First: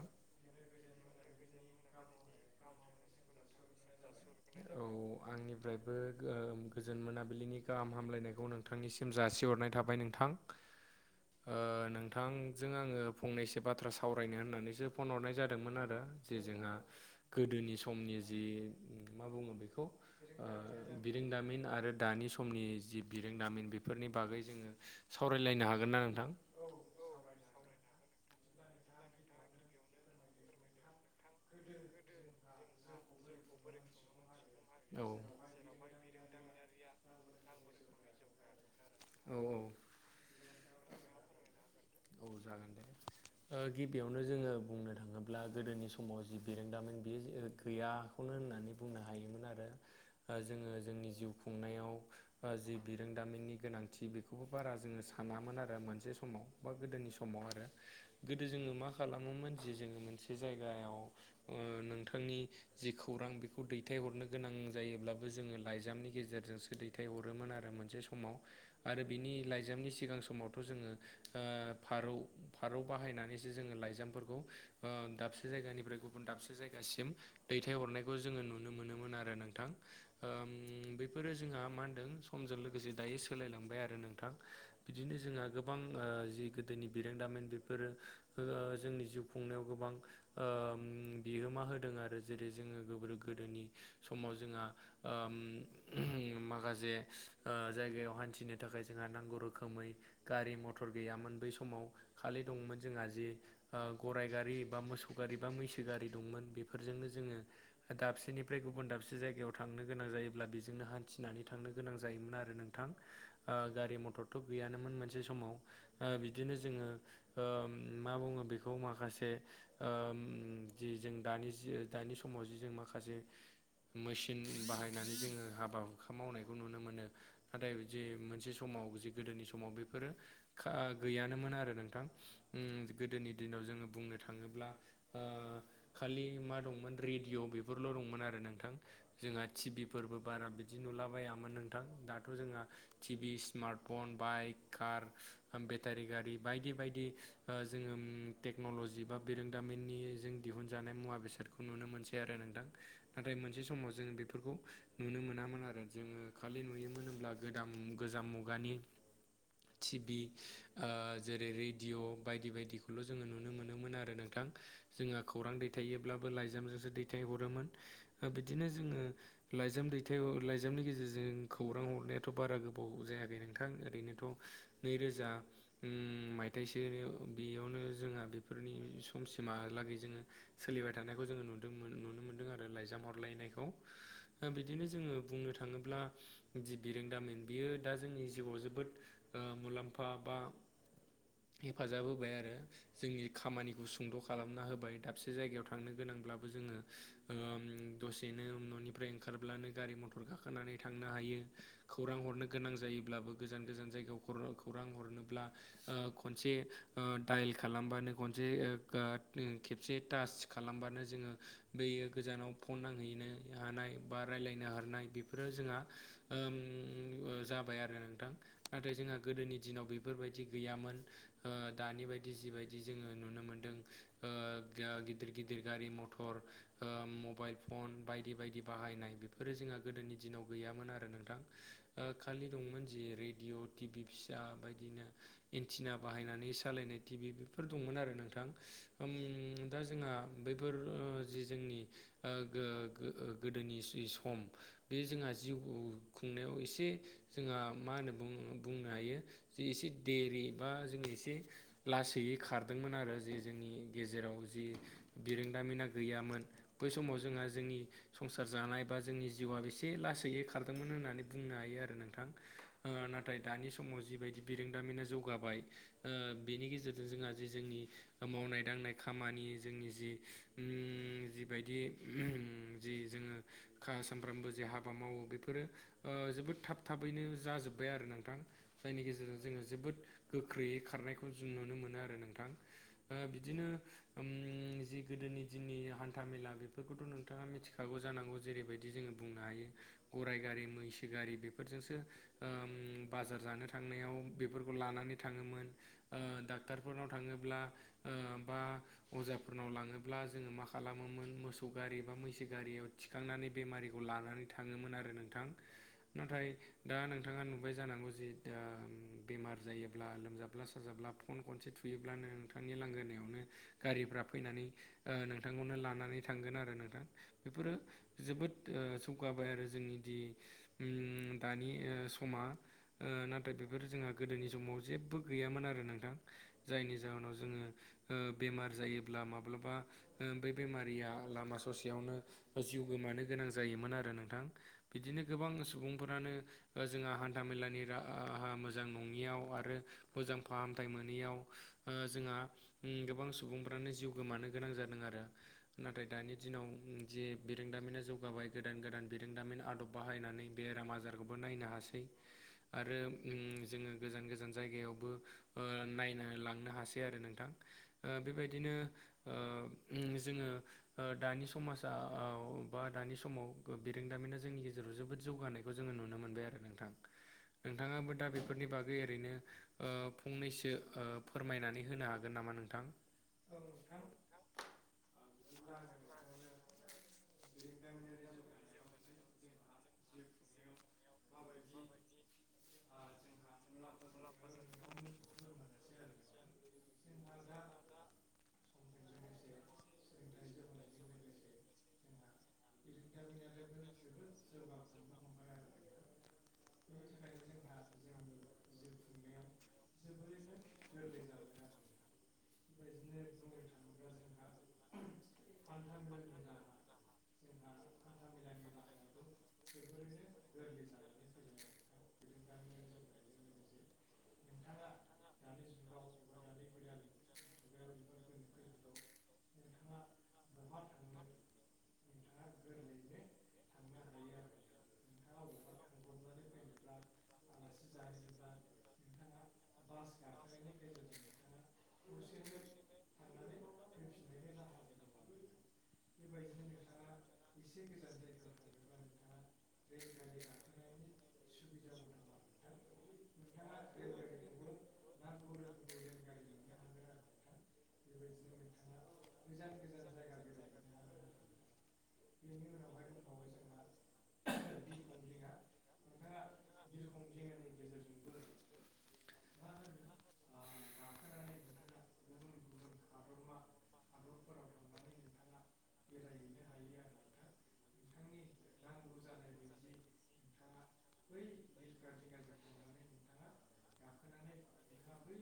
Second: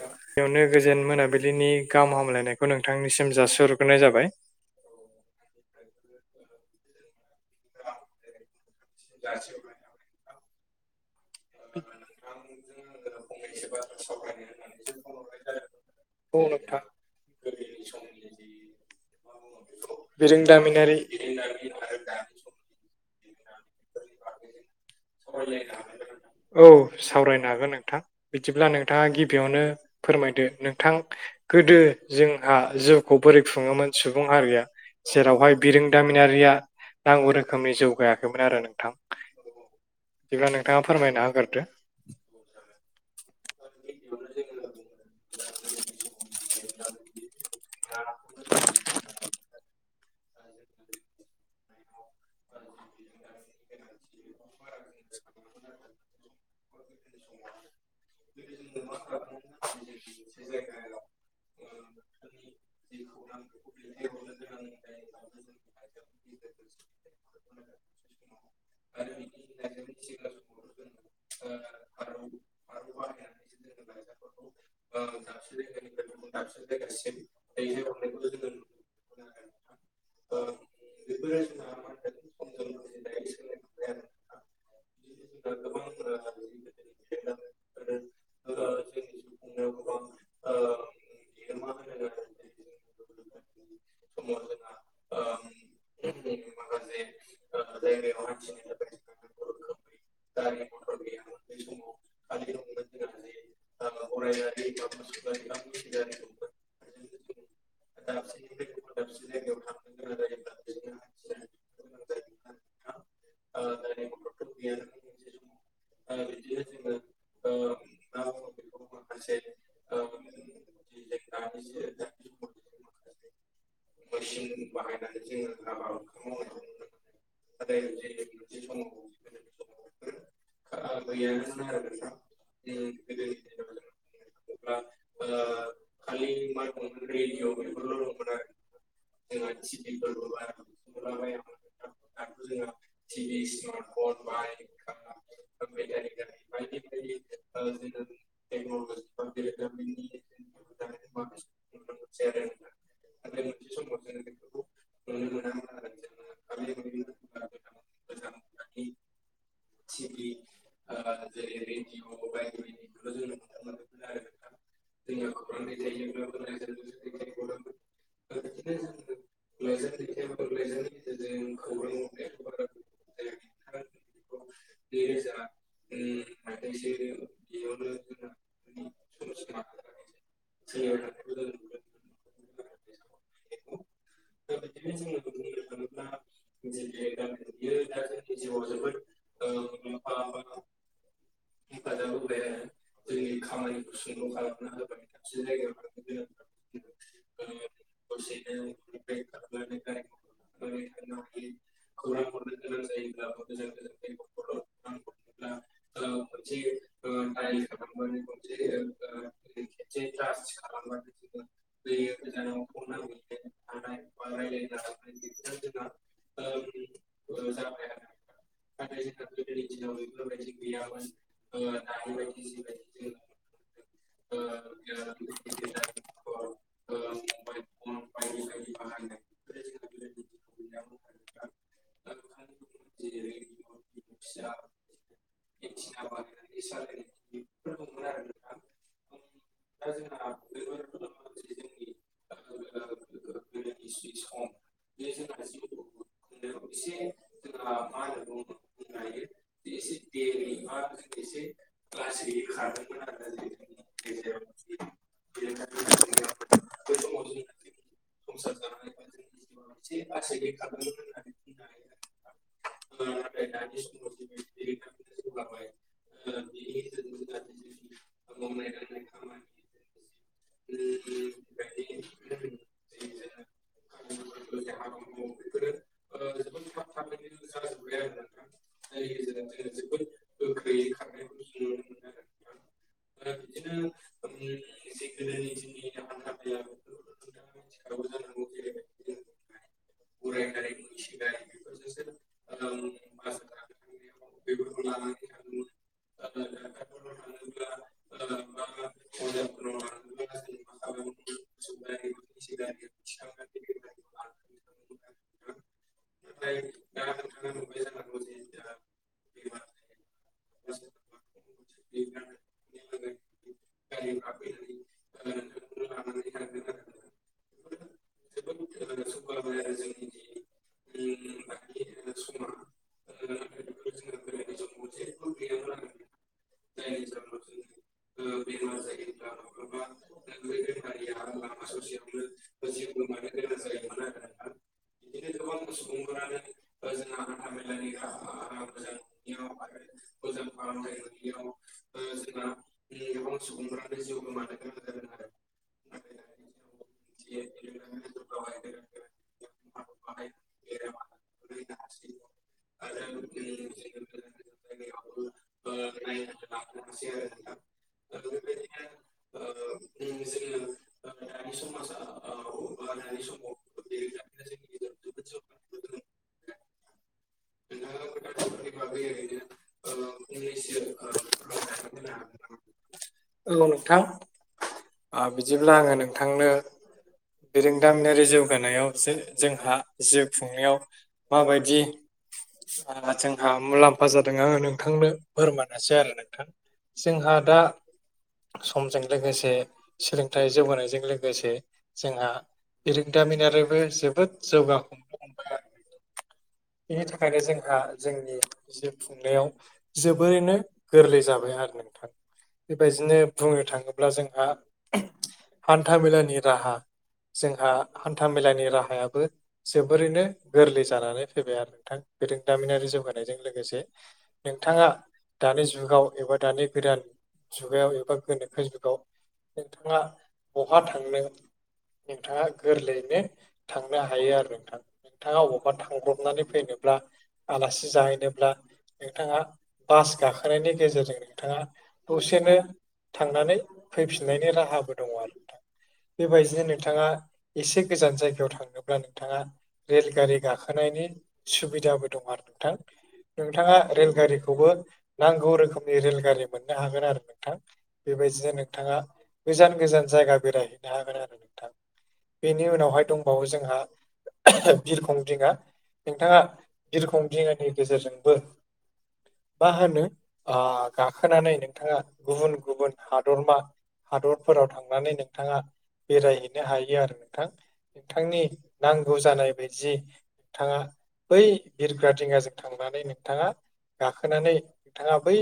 बेयावनो गोजोन मोनाबिलिनि गाहाम हामलायनायखौ नोंथांनिसिम जासिहरग्रोनाय जाबाय। औ आंनिफ्रायबो ओ गोजोन मोनाबिलिनि गाहाम हामलायनायखौ नोंथांनिसिम जासिहरनाय थाबाय नोंथां। ओ नोंथांजों आङो फंनैसो बाथ्रा सावरायनो होननानैसो फन हरनाय जादोंमोन आरो। जे औ जोंहा नोंथां गोदोनि समनि जि मा बुङो बेखौ ओ बिरोंदामिनारि बिरोंदामिन आरो दानि समनि जि बिरोंदामिन बे फोरनि बागै जोङो सावरायलायनो हागोनना नोंथां? औ सावरायनो हागोन नोंथां बिदिब्ला नोंथाङा गिबियावनो फोरमायदों नोंथां। गोदो जोंहा जिउखौ बोरै खुङोमोन सुबुं हारिया औ जेरावहाय बिरोंदामिनारिया नांगौ रोखोमनि जौगायाखैमोन आरो नोंथां। औ औ। बिदिबा नोंथाङा फोरमायना होगोरदो। औ जागोन दे। ओ गिबियावनो जोङो बुंनो थाङोब्ला गोदोनि समाव जि बिरोंदामिन बेयो गैया खौनो होननानै बुंनो हायोमोन आरो। ओ जोङो जोंनि जिउ खुंनायाव जि बिरोंदामिनि गोनांथि बेखौबो बारा जोङो सानामोन आरो मोनसे समाव। बा गोदोनि समाव आरो गोदो जोङो मा खालामोमोन जि जोङो मोनसे जायगायाव ओ नोंथांनि जि खौरां बेखौ दैथायहरनो गोनां जायोब्लाबो जोङो लाइजामनि गेजेरजोंसो दैथायहरोमोन आरो मोनसे समाव आरो बिनि लाइजामनि सिगां समावथ' जोङो ओ फारौ फारौ बाहायनानैसो जोङो लाइजामफोरखौ ओ दाबसे जायगानिफ्राय गुबुन दाबसे जायगासिम दैथायहरनायखौ जोङो नुनो मोनोमोन आरो नोंथां। ओ बेफोरो जोंहा मा होनदों समजों लोगोसे दायो सोलायलांबाय आरो नोंथां बिदिनो जोंहा गोबां ओ जि गोदोनि बिरोंदामिन बेफोरो ओ जोंनि जिउ खुंनायाव गोबां उम बिहोमा होदों आरो जेरै जोङो गोबोर गोदोनि समाव जोंहा उम माखासे ओ जायगायाव हान्थिनो थाखाय जोंहा नांगौ रोखोमै गारि मथर गैयामोन बै समाव खालि दंमोन जोंहा जि ओ गराइ गारि बा मोसौ गारि बा मैसो गारि दंमोन बेफोरजोंनो जोङो दाबसेनि फ्राय गुबुन दाबसे जायगायाव थांनो गोनां जायोब्ला बेजोंनो हान्थिनानै थांनो गोनां जायोमोन आरो नोंथां ओ गारि मथरथ गैयानोमोन मोनसे समाव ओ बिदिनो जोङो ओ मा बुङो बेखौ माखासे ओ जि जों दानि समाव जि जों माखासे मेसिन बाहायनानै जोङो हाबा हुखा मावनायखौ नुनो मोनो नाथाय बिदि मोनसे समाव जि गोदोनि समाव बेफोरो खा गैयानोमोन आरो नोंथां उम गोदोनि दिनाव जोङो बुंनो थाङोब्ला ओ खालि मा दंमोन रेडिय बेफोरल दंमोन आरो नोंथां जोंहा टिभिफोरबो बारा बि दि नुलाबायामोन नोंथां दाथ जोंहा टिभि स्मार्टफन बाइक कार उम बेटारि गारि बायदि बायदि ओ जोङो उम टेक्नलजि बा बिरोंदामिननि जों दिहुनजानाय मुवा बेसादखौ नुनो मोनसै आरो नोंथां नाथाय मोनसे समाव जों बेफोरखौ नुनो मोनामोन आरो जोङो खालि नुयोमोन होमब्ला गोदान गोजाम मुगानि टिभि ओ जेरै रेडिय बायदि बायदिखौल जोङो नुनो मोनोमोन आरो नोंथां जोंहा खौरां दैथायोब्लाबो लाइजामजोंसो दैथायहरोमोन ओ बिदिनो जोङो लाइजाम दैथाय ह लाइजामनि गेजेरजों खौरां हरनायाथ बारा गोबाव जायाखै नोंथां ओरैनोथ नैरो जा उम मायथाइसो बेयावनो जोंहा बेफोरनि समसिमहालागै जोङो सोलिबाय थानायखौ जोङो नुदों नुनो मोनदों आरो लाइजाम हरलायनायखौ ओ बिदिनो जोङो बुंनो थाङो ल्बा जि बिरोंदामिन बियो दा जोंनि जिउआव जोबोद ओ मुलाम फा बा हेफाजाब होबाय आरो जोंनि खामानिखौ सुंद खालामना होबाय दाबसे जायगायाव थांनो गोनांब्लाबो जोङो उम दसेनो ननिफ्राय ओंखारब्लानो गारि मथर गाखोनानै थांनो हायो खौरां हरनो गोनां जायोब्लाबो गोजान गोजान जायगायाव खौरां हरनोब्ला ओ खनसे ओ दाइल खालामबानो खनसे ओ [unintelligible] खेबसे टास खालामबानो जोङो बैयो गोजानाव फन नांहैनो हानाय बा रायलायनो हानाय बेफोरो जोंहा ओम ओ जाबाय आरो नोंथां नाथाय जोंहा गोदोनि दिनाव बेफोरबायदि गैयामोन ओ दानि बायदि जिबायदि जोङो नुनो मोनदों ओ ओ गिदिर गिदिर गारि मथर ओ मबाइल फन बायदि बायदि बाहायनाय बेफोरो जोंहा गोदोनि दिनाव गैयामोन आरो नोंथां ओ खालि दंमोन जि रेडिअ टि भि फिसा बायदिनो इन्टिना बाहायनानै सालायनाय टिभि बेफोर दंमोन आरो नोंथां उम दा जोंहा बैफोर ओ जि जोंनि ओ गो-गो गोदोनि जि सम बे जोंहा जिउ खुंनायाव एसे जोंहा मा होनो बुं नो हायो जे एसे देरि बा जोङो एसे लासैयै खारदोंमोन आरो जे जोंनि गेजेराव जि बिरोंदामिना गैयामोन बै समाव जोंहा जोंनि संसार जानाय बा जोंनि जिउआ बेसे लासैयै खारदोंमोन होन नानै बुंनो हायो आरो नोंथां ओ ना थाय दानि समाव जिबायदि बिरोंदामिना जौगाबाय ओ बेनि गेजेरजों जोंहा जि जोंनि मावनाय दांनाय खामानि जोंनि जि उम जि बायदि उम जि जोङो खा सानफ्रामबो जे हाबा मावो बेफोरो ओ जोबोद थाब थाबैनो जाजोब्बाय आरो नों थां जायनि गेजेरजों जोङो जोबोद गोख्रैयै खारनायखौ जों नुनो मोनो आरो नोंथां। ओ बिदिनो उम जि गोदोनि दिननि हान्था मेला बेफोरखौथ' नोंथाङा मिथिखागौ जानांगौ जेरैबायदि जोङो बुंनो हायो। गराइ गारि मैसो गारि बेफोरजोंसो उम बाजार जानो थांनायाव बेफोरखौ लानानै थाङोमोन, ओ डाक्टारफोरनाव थाङोब्ला ओ बा अजाफोरनाव लाङोब्ला जोङो मा खालामोमोन मोसौ गारि बा मैसो गारियाव थिखांनानै बेमारिखौ लानानै थाङोमोन आरो नोंथां। नाथाय दा नोंथाङा नुबाय जानांगौ जे दा बेमार जायोब्ला लोमजाब्ला साजाब्ला फन खनसे थु थुयोब्लानो नोंथांनि लांगोनायावनो गारिफ्रा फैनानै ओ नोंथांखौनो लानानै थांगोन आरो नोंथां। बेफोरो जोबोद ओ जौगाबाय आरो जोंनि दि उम दानि समा ओ नाथाय बेफोर जोंहा गोदोनि समाव जेबबो गैयामोन आरो नोंथां। जायनि जाहोनाव जोङो ओ बेमार जायोब्ला माब्लाबा ओ बै बेमारिया लामा ससेयावनो जिउ गोमानो गोनां जायोमोन आरो नोंथां। बिदिनो गोबां सुबुंफोरानो जोंहा हान्थामेलानि राहाहा मोजां नं ङियाव आरो मोजां फाहामथाय मोनियाव ओ जोंहा उम गोबां सुबुंफ्रानो जिउ गोमानो गोनां जादों आरो। नाथाय दानि दिनाव जे बिरोंदामिना जौगाबाय गोदान गोदान बिरोंदामिन आदब बाहायनानै बेराम आजारखौबो नायनो हासै। आरो उम जोङो गोजान गोजान जायगायावबो ओ नायनो लांनो हासै आरो नोंथां। ओ बेबायदिनो ओ उम जोङो ओ दानि समाजा औ बा दानि समाव गो बिरोंदामिना जोंनि गे जेराव जोबोद जौगानायखौ जोङो नुनो मोनबाय आरो नोंथां। नोंथाङाबो दा बेफोरनि बागै ओरैनो ओ फंनैसो ओ फोरमायनानै होनो हागोन नामा नोंथां? औ नोंथां। ओ बिदिब्ला आङो नोंथांनो बिरोंदामिनारि जौ गानायाव जो-जोंहा जिउ खुंनायाव माबायदि ओ जोंहा मुलाम्फा जादों आङो नोंथांनो फोरमानोसै आरो नोंथां। जोंहा दा स समजों लोगोसे, सोलोंथाइ जौगानायजों लोगोसे जोंहा बिरोंदामिन आरोबो जोबोद जौगा बिनि थाखायनो जोंहा जोंनि जिउ खुंनायाव जोबोरैनो गोरलै जाबाय आरो नोंथां। बेबायदिनो बुंनो थाङोब्ला जोंहा हान्था मेलानि राहा जोंहा हान्था मेलानि राहायाबो जोबोरैनो गोरलै जानानै फैबाय आरो नोंथां बिरोंदामिनारि जौगानायजों लोगोसे। नोंथाङा दानि जुगाव एबा दानि गोदान जुगायाव एबा गोनोखो जुगाव नोंथाङा बहा थांनो नोंथाङा गोरलैयैनो थांनो हायो आरो नोंथां नोंथाङा अबावबा थां हम [unintelligible] नानै फैनोब्ला आलासि जाहैनोब्ला नोंथाङा बास गाखोनायनि गेजेरजों नोंथाङा दसेनो थांनानै फैफिननायनि राहाबो दङ आरो दा बेबायदिनो नोंथाङा एसे गोजान जायगायाव थांनोब्ला नोंथाङा रेलगारि गाखोनायनि सुबिदाबो दं आरो नोंथां नोंथाङा रेलगारि बेखौबो नांगौ रोखोमनि रेलगारि मोननो हागोन आरो नोंथां बेबायदिनो नोंथाङा गोजान गोजान जायगा बेरायहैनो हागोन आरो। बेनि उनावहाय दंबावो जोंहा बिरखं दिंङा नोंथाङा बिरखं दिंङानि गेजेरजोंबो मा होनो ओ गाखोनानै नोंथाङा गुबुन गुबुन हादरमा हादरफोराव थांनानै नोंथाङा बेरायहैनो हायो आरो नोंथां नोंथांनि नांगौ जानाय बायदि नोंथाङा बै बिरग्रा दिङाजों थांनानै नोंथाङा गाखोनानै नोंथाङा बै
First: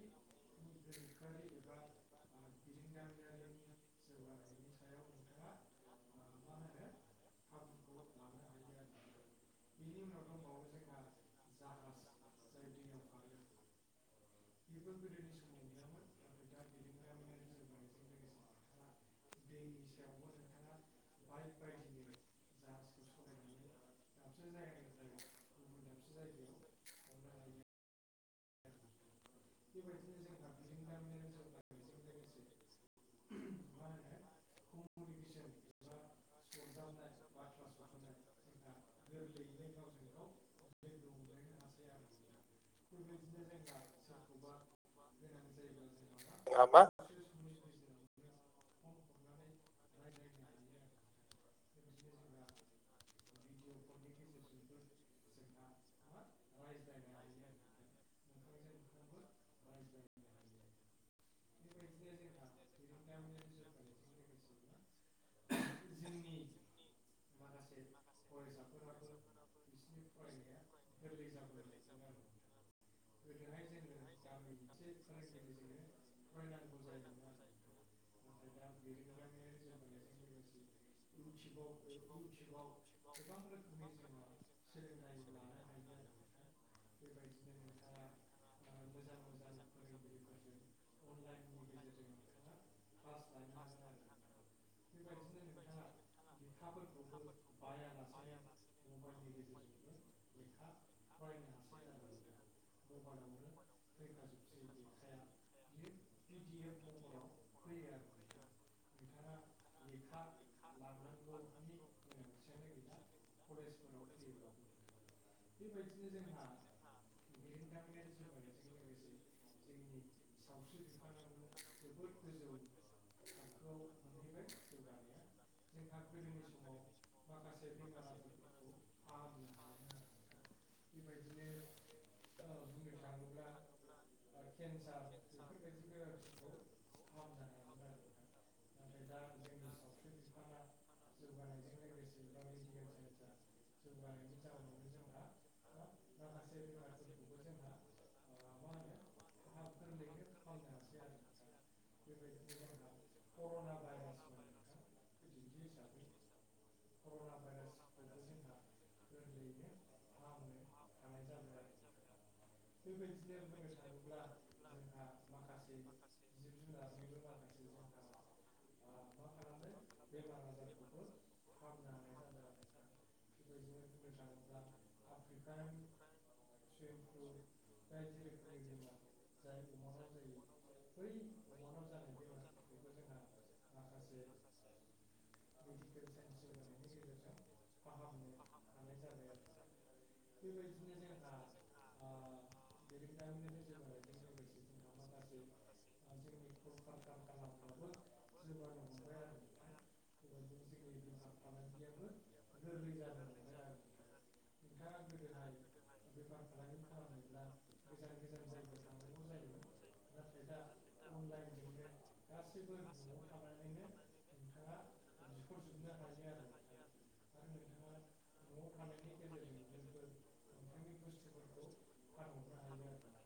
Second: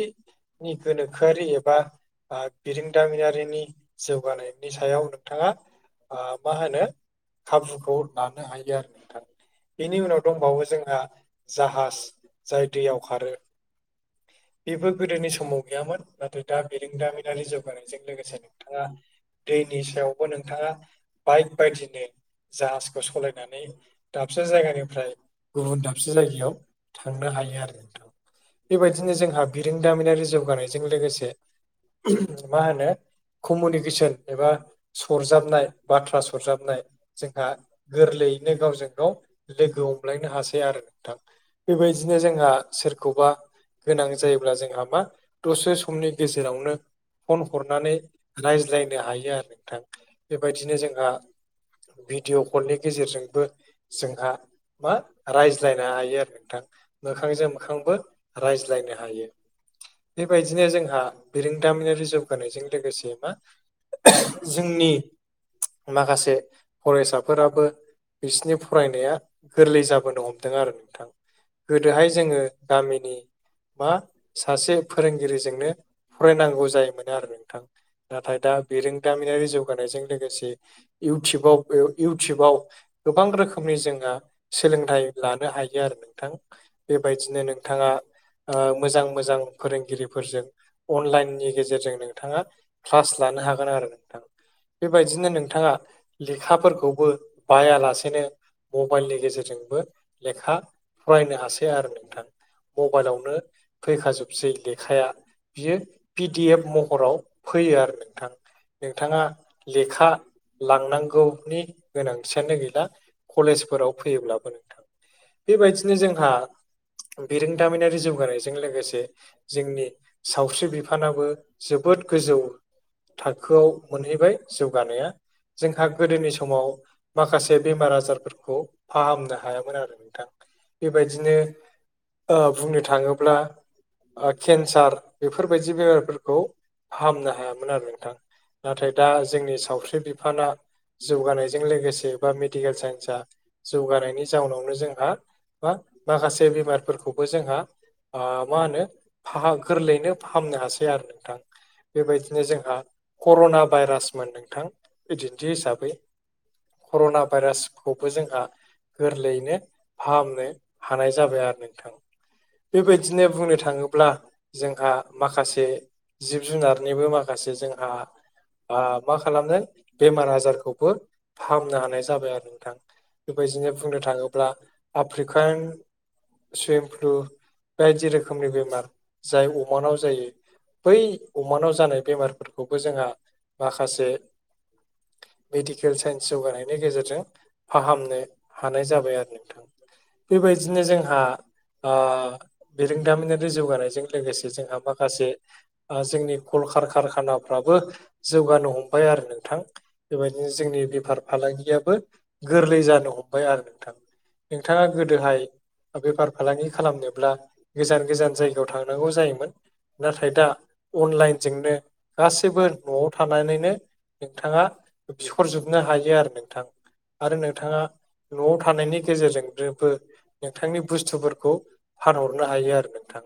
नि गोनोखोआरि एबा ओ बिरोंदामिनारिनि जौ जौगानायनि सायाव नोंथाङा ओ मा होनो खाबुखौ लानो हायो आरो। नोंथां बेनि उनाव दंबावो जोंहा जाहाज जाय दैयाव खारो बेफोर गोदोनि समाव गैयामोन। नाथाय दा बिरोंदामिनारि जौगानायजों लोगोसे नोंथाङा दैनि सायावबो नोंथाङा बाइक बायदिनो जाहाजखौ सलायनानै दाबसे जायगानिफ्राय गुबुन दाबसे जायगायाव थांनो हायो आरो नोंथां। बेबायदिनो जोंहा बिरोंदामिनारि जौगानायजों लोगोसे मा होनो? कमुनिकेसन एबा सरजाबनाय बाथ्रा सरजाबनाय जोंहा गोरलैयैनो गावजों गाव लोगो हमलायनो हासै आरो नोंथां बेबायदिनो जोंहा सोरखौबा गोनां जायोब्ला जोंहा मा दसे समनि गेजेरावनो फन हरनानै रायज्लायनो हायो आरो नोंथां‌। बेबायदिनो जोंहा भिडिव कलनिं गेजेरजोंबो जोंहा मा रायज्लायनो हायो आरो नोंथां मोखांजों मोखांबो रायज्लायनो हायो बेबायदिनो जोंहा बिरोंदामिनारि जौगानायजों लोगोसे मा जोंनि माखासे फरायसाफोराबो बिसनि फरायनाय गोरलै जाबोनो हमदों आरो नोंथां गोदोहाय जोङो गामि नि मा सासे फोरोंगिरिजोंनो फरायनांगौ जायोमोनो आरो नोंथां। नाथाय दा बिरोंदामिनारि जौगानायजों लोगोसे इउटुबाव [unintelligible] इउटुबाव गोबां रोखोमनि जोंहा सोलोंथाइ लानो हायो आरो नोंथां। बेबायदिनो नोंथाङा ओ मोजां मोजां फोरोंगिरिफोरजों अनलाइननि गेजेरजों नोंथाङा क्लास लानो हागोन आरो नोंथां बेबायदिनो नोंथाङा लेखाफोरखौबो बायालासेनो मबाइलनि गेजेरजोंबो लेखा फरायनो हासै आरो नोंथां मबाइलावनो फैखाजोबसै लेखाया बियो पिडि एफ महराव फैयो आरो नोंथां नोंथाङा लेखा लांनांगौनि गोनांथियानो गैला कलेजफोराव फैयोब्लाबो नोंथां बेबायदिनो जोंहा बिरोंदामिनारि जौगानाय जों लोगोसे जोंनि सावस्रि बिफानाबो जोबोद गोजौ थाखोआव मोनहैबाय जौगानाया जोंहा गोदोनि समाव माखासे बेमारा सार फोरखौ फाहामनो हायामोन आरो नोंथां बेबायदिनो ओ बुंनो थाङोब्ला ओ केन्सार बेफोरबायदि बेमारफोरखौ फाहामनो हायामोन आरो नोंथां नाथाय दा जोंनि सावस्रि बिफाना जौगानायजों लोगोसे बा मेडिकेल साइन्स आसा जौगानायनि जाउनावनो जोंहा बा माखासे बेमारफोरखौबो जोंहा ओ मा होनो फाह गोरलैयैनो फाहामनो हासै आरो नोंथां बेबायदिनो जोंहा कर'ना भाइरासमोन नोंथां बिदिन्थि हिसाबै कर'ना भाइरास बो जोंहा गोरलैयैनो फाहामनो हानाय जाबाय आरो नोंथां बेबायदिनो बुंनो थाङोब्ला जोंहा माखासे जिब जुनारनिबो माखासे जोंहा ओ मा खालामनो बेमार आजारखौबो फाहामनो हानाय जाबाय आरो बेबायदिनो बुंनो थाङोब्ला आफ्रिकान [unintelligible] बायदि रोखोमनि बेमार जाय अमानाव जायो बै अमानाव जानाय बेमार खौबो जोंहा माखासे मेडिकेल साइन्स जौगानायनि गेजेरजों फाहामनो हानाय जाबाय आरो नोंथां बेबायदिनो जोंहा ओ बिरोंदामिनारि जौगानायजों लोगोसे जोंहा माखासे ओ जोंनि कल कार खानाफ्राबो जौगानो हमबाय आरो नोंथां बेबायदिनो जोंनि बेफार फालांगियाबो गोरलै जानो हमबाय आरो नोंथां नोंथाङा गोदोहाय बेफार फालांगि खालामनोब्ला गोजान गोजान जायगायाव थांनांगौ जायोमोन नाथाय दा अनलाइनजोंनो गासैबो न'आव थानानैनो नोंथाङा बिहरजोबनो हायो आरो नोंथां आरो नोंथाङा न'आव थानायनि गेजेरजों जोबो नोंथांनि बुस्थुफोरखौ फानहरनो हायो आरो नोंथां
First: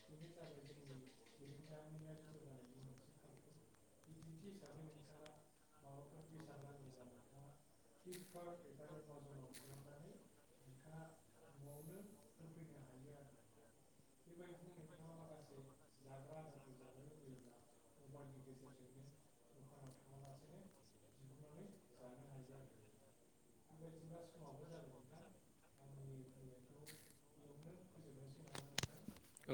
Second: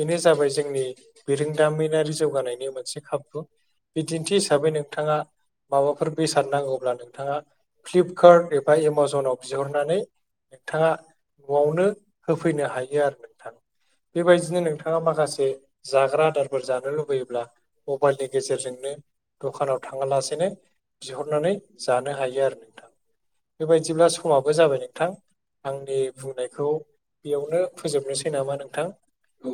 बेनो जाबाय जोंनि बिरोंदामिनारि जौगानायनि मोनसे खाबु बिदिन्थि हिसाबै नोंथाङा माबाफोर बेसाद नांगौब्ला नोंथाङा फ्लिप नोंथाङा [unintelligible] न'आवनो होफैनो हायो आरो नोंथां बेबायदिनो नोंथाङा माखासे जाग्रा आदारफोर जानो लुबैयोब्ला मबाइलनि गेजेरजों दखानाव थाङा लासेनो बिहरनानै जानो हायो आरो बे बायदिब्ला समाबो जाबाय नोंथां आंनि बुंनायखौ बेयावनो फोजोबनोसै नामा नोंथां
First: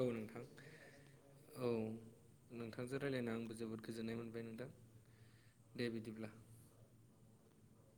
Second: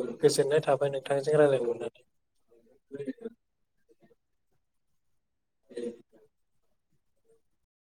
औ नोंथां गोजोननाय थाबाय नोंथांजों औ रायज्लायहरनानै नोंथांजों रायज्लायना आंबो जोबोद गोजोननाय मोनबाय नोंथां दे बिदिब्ला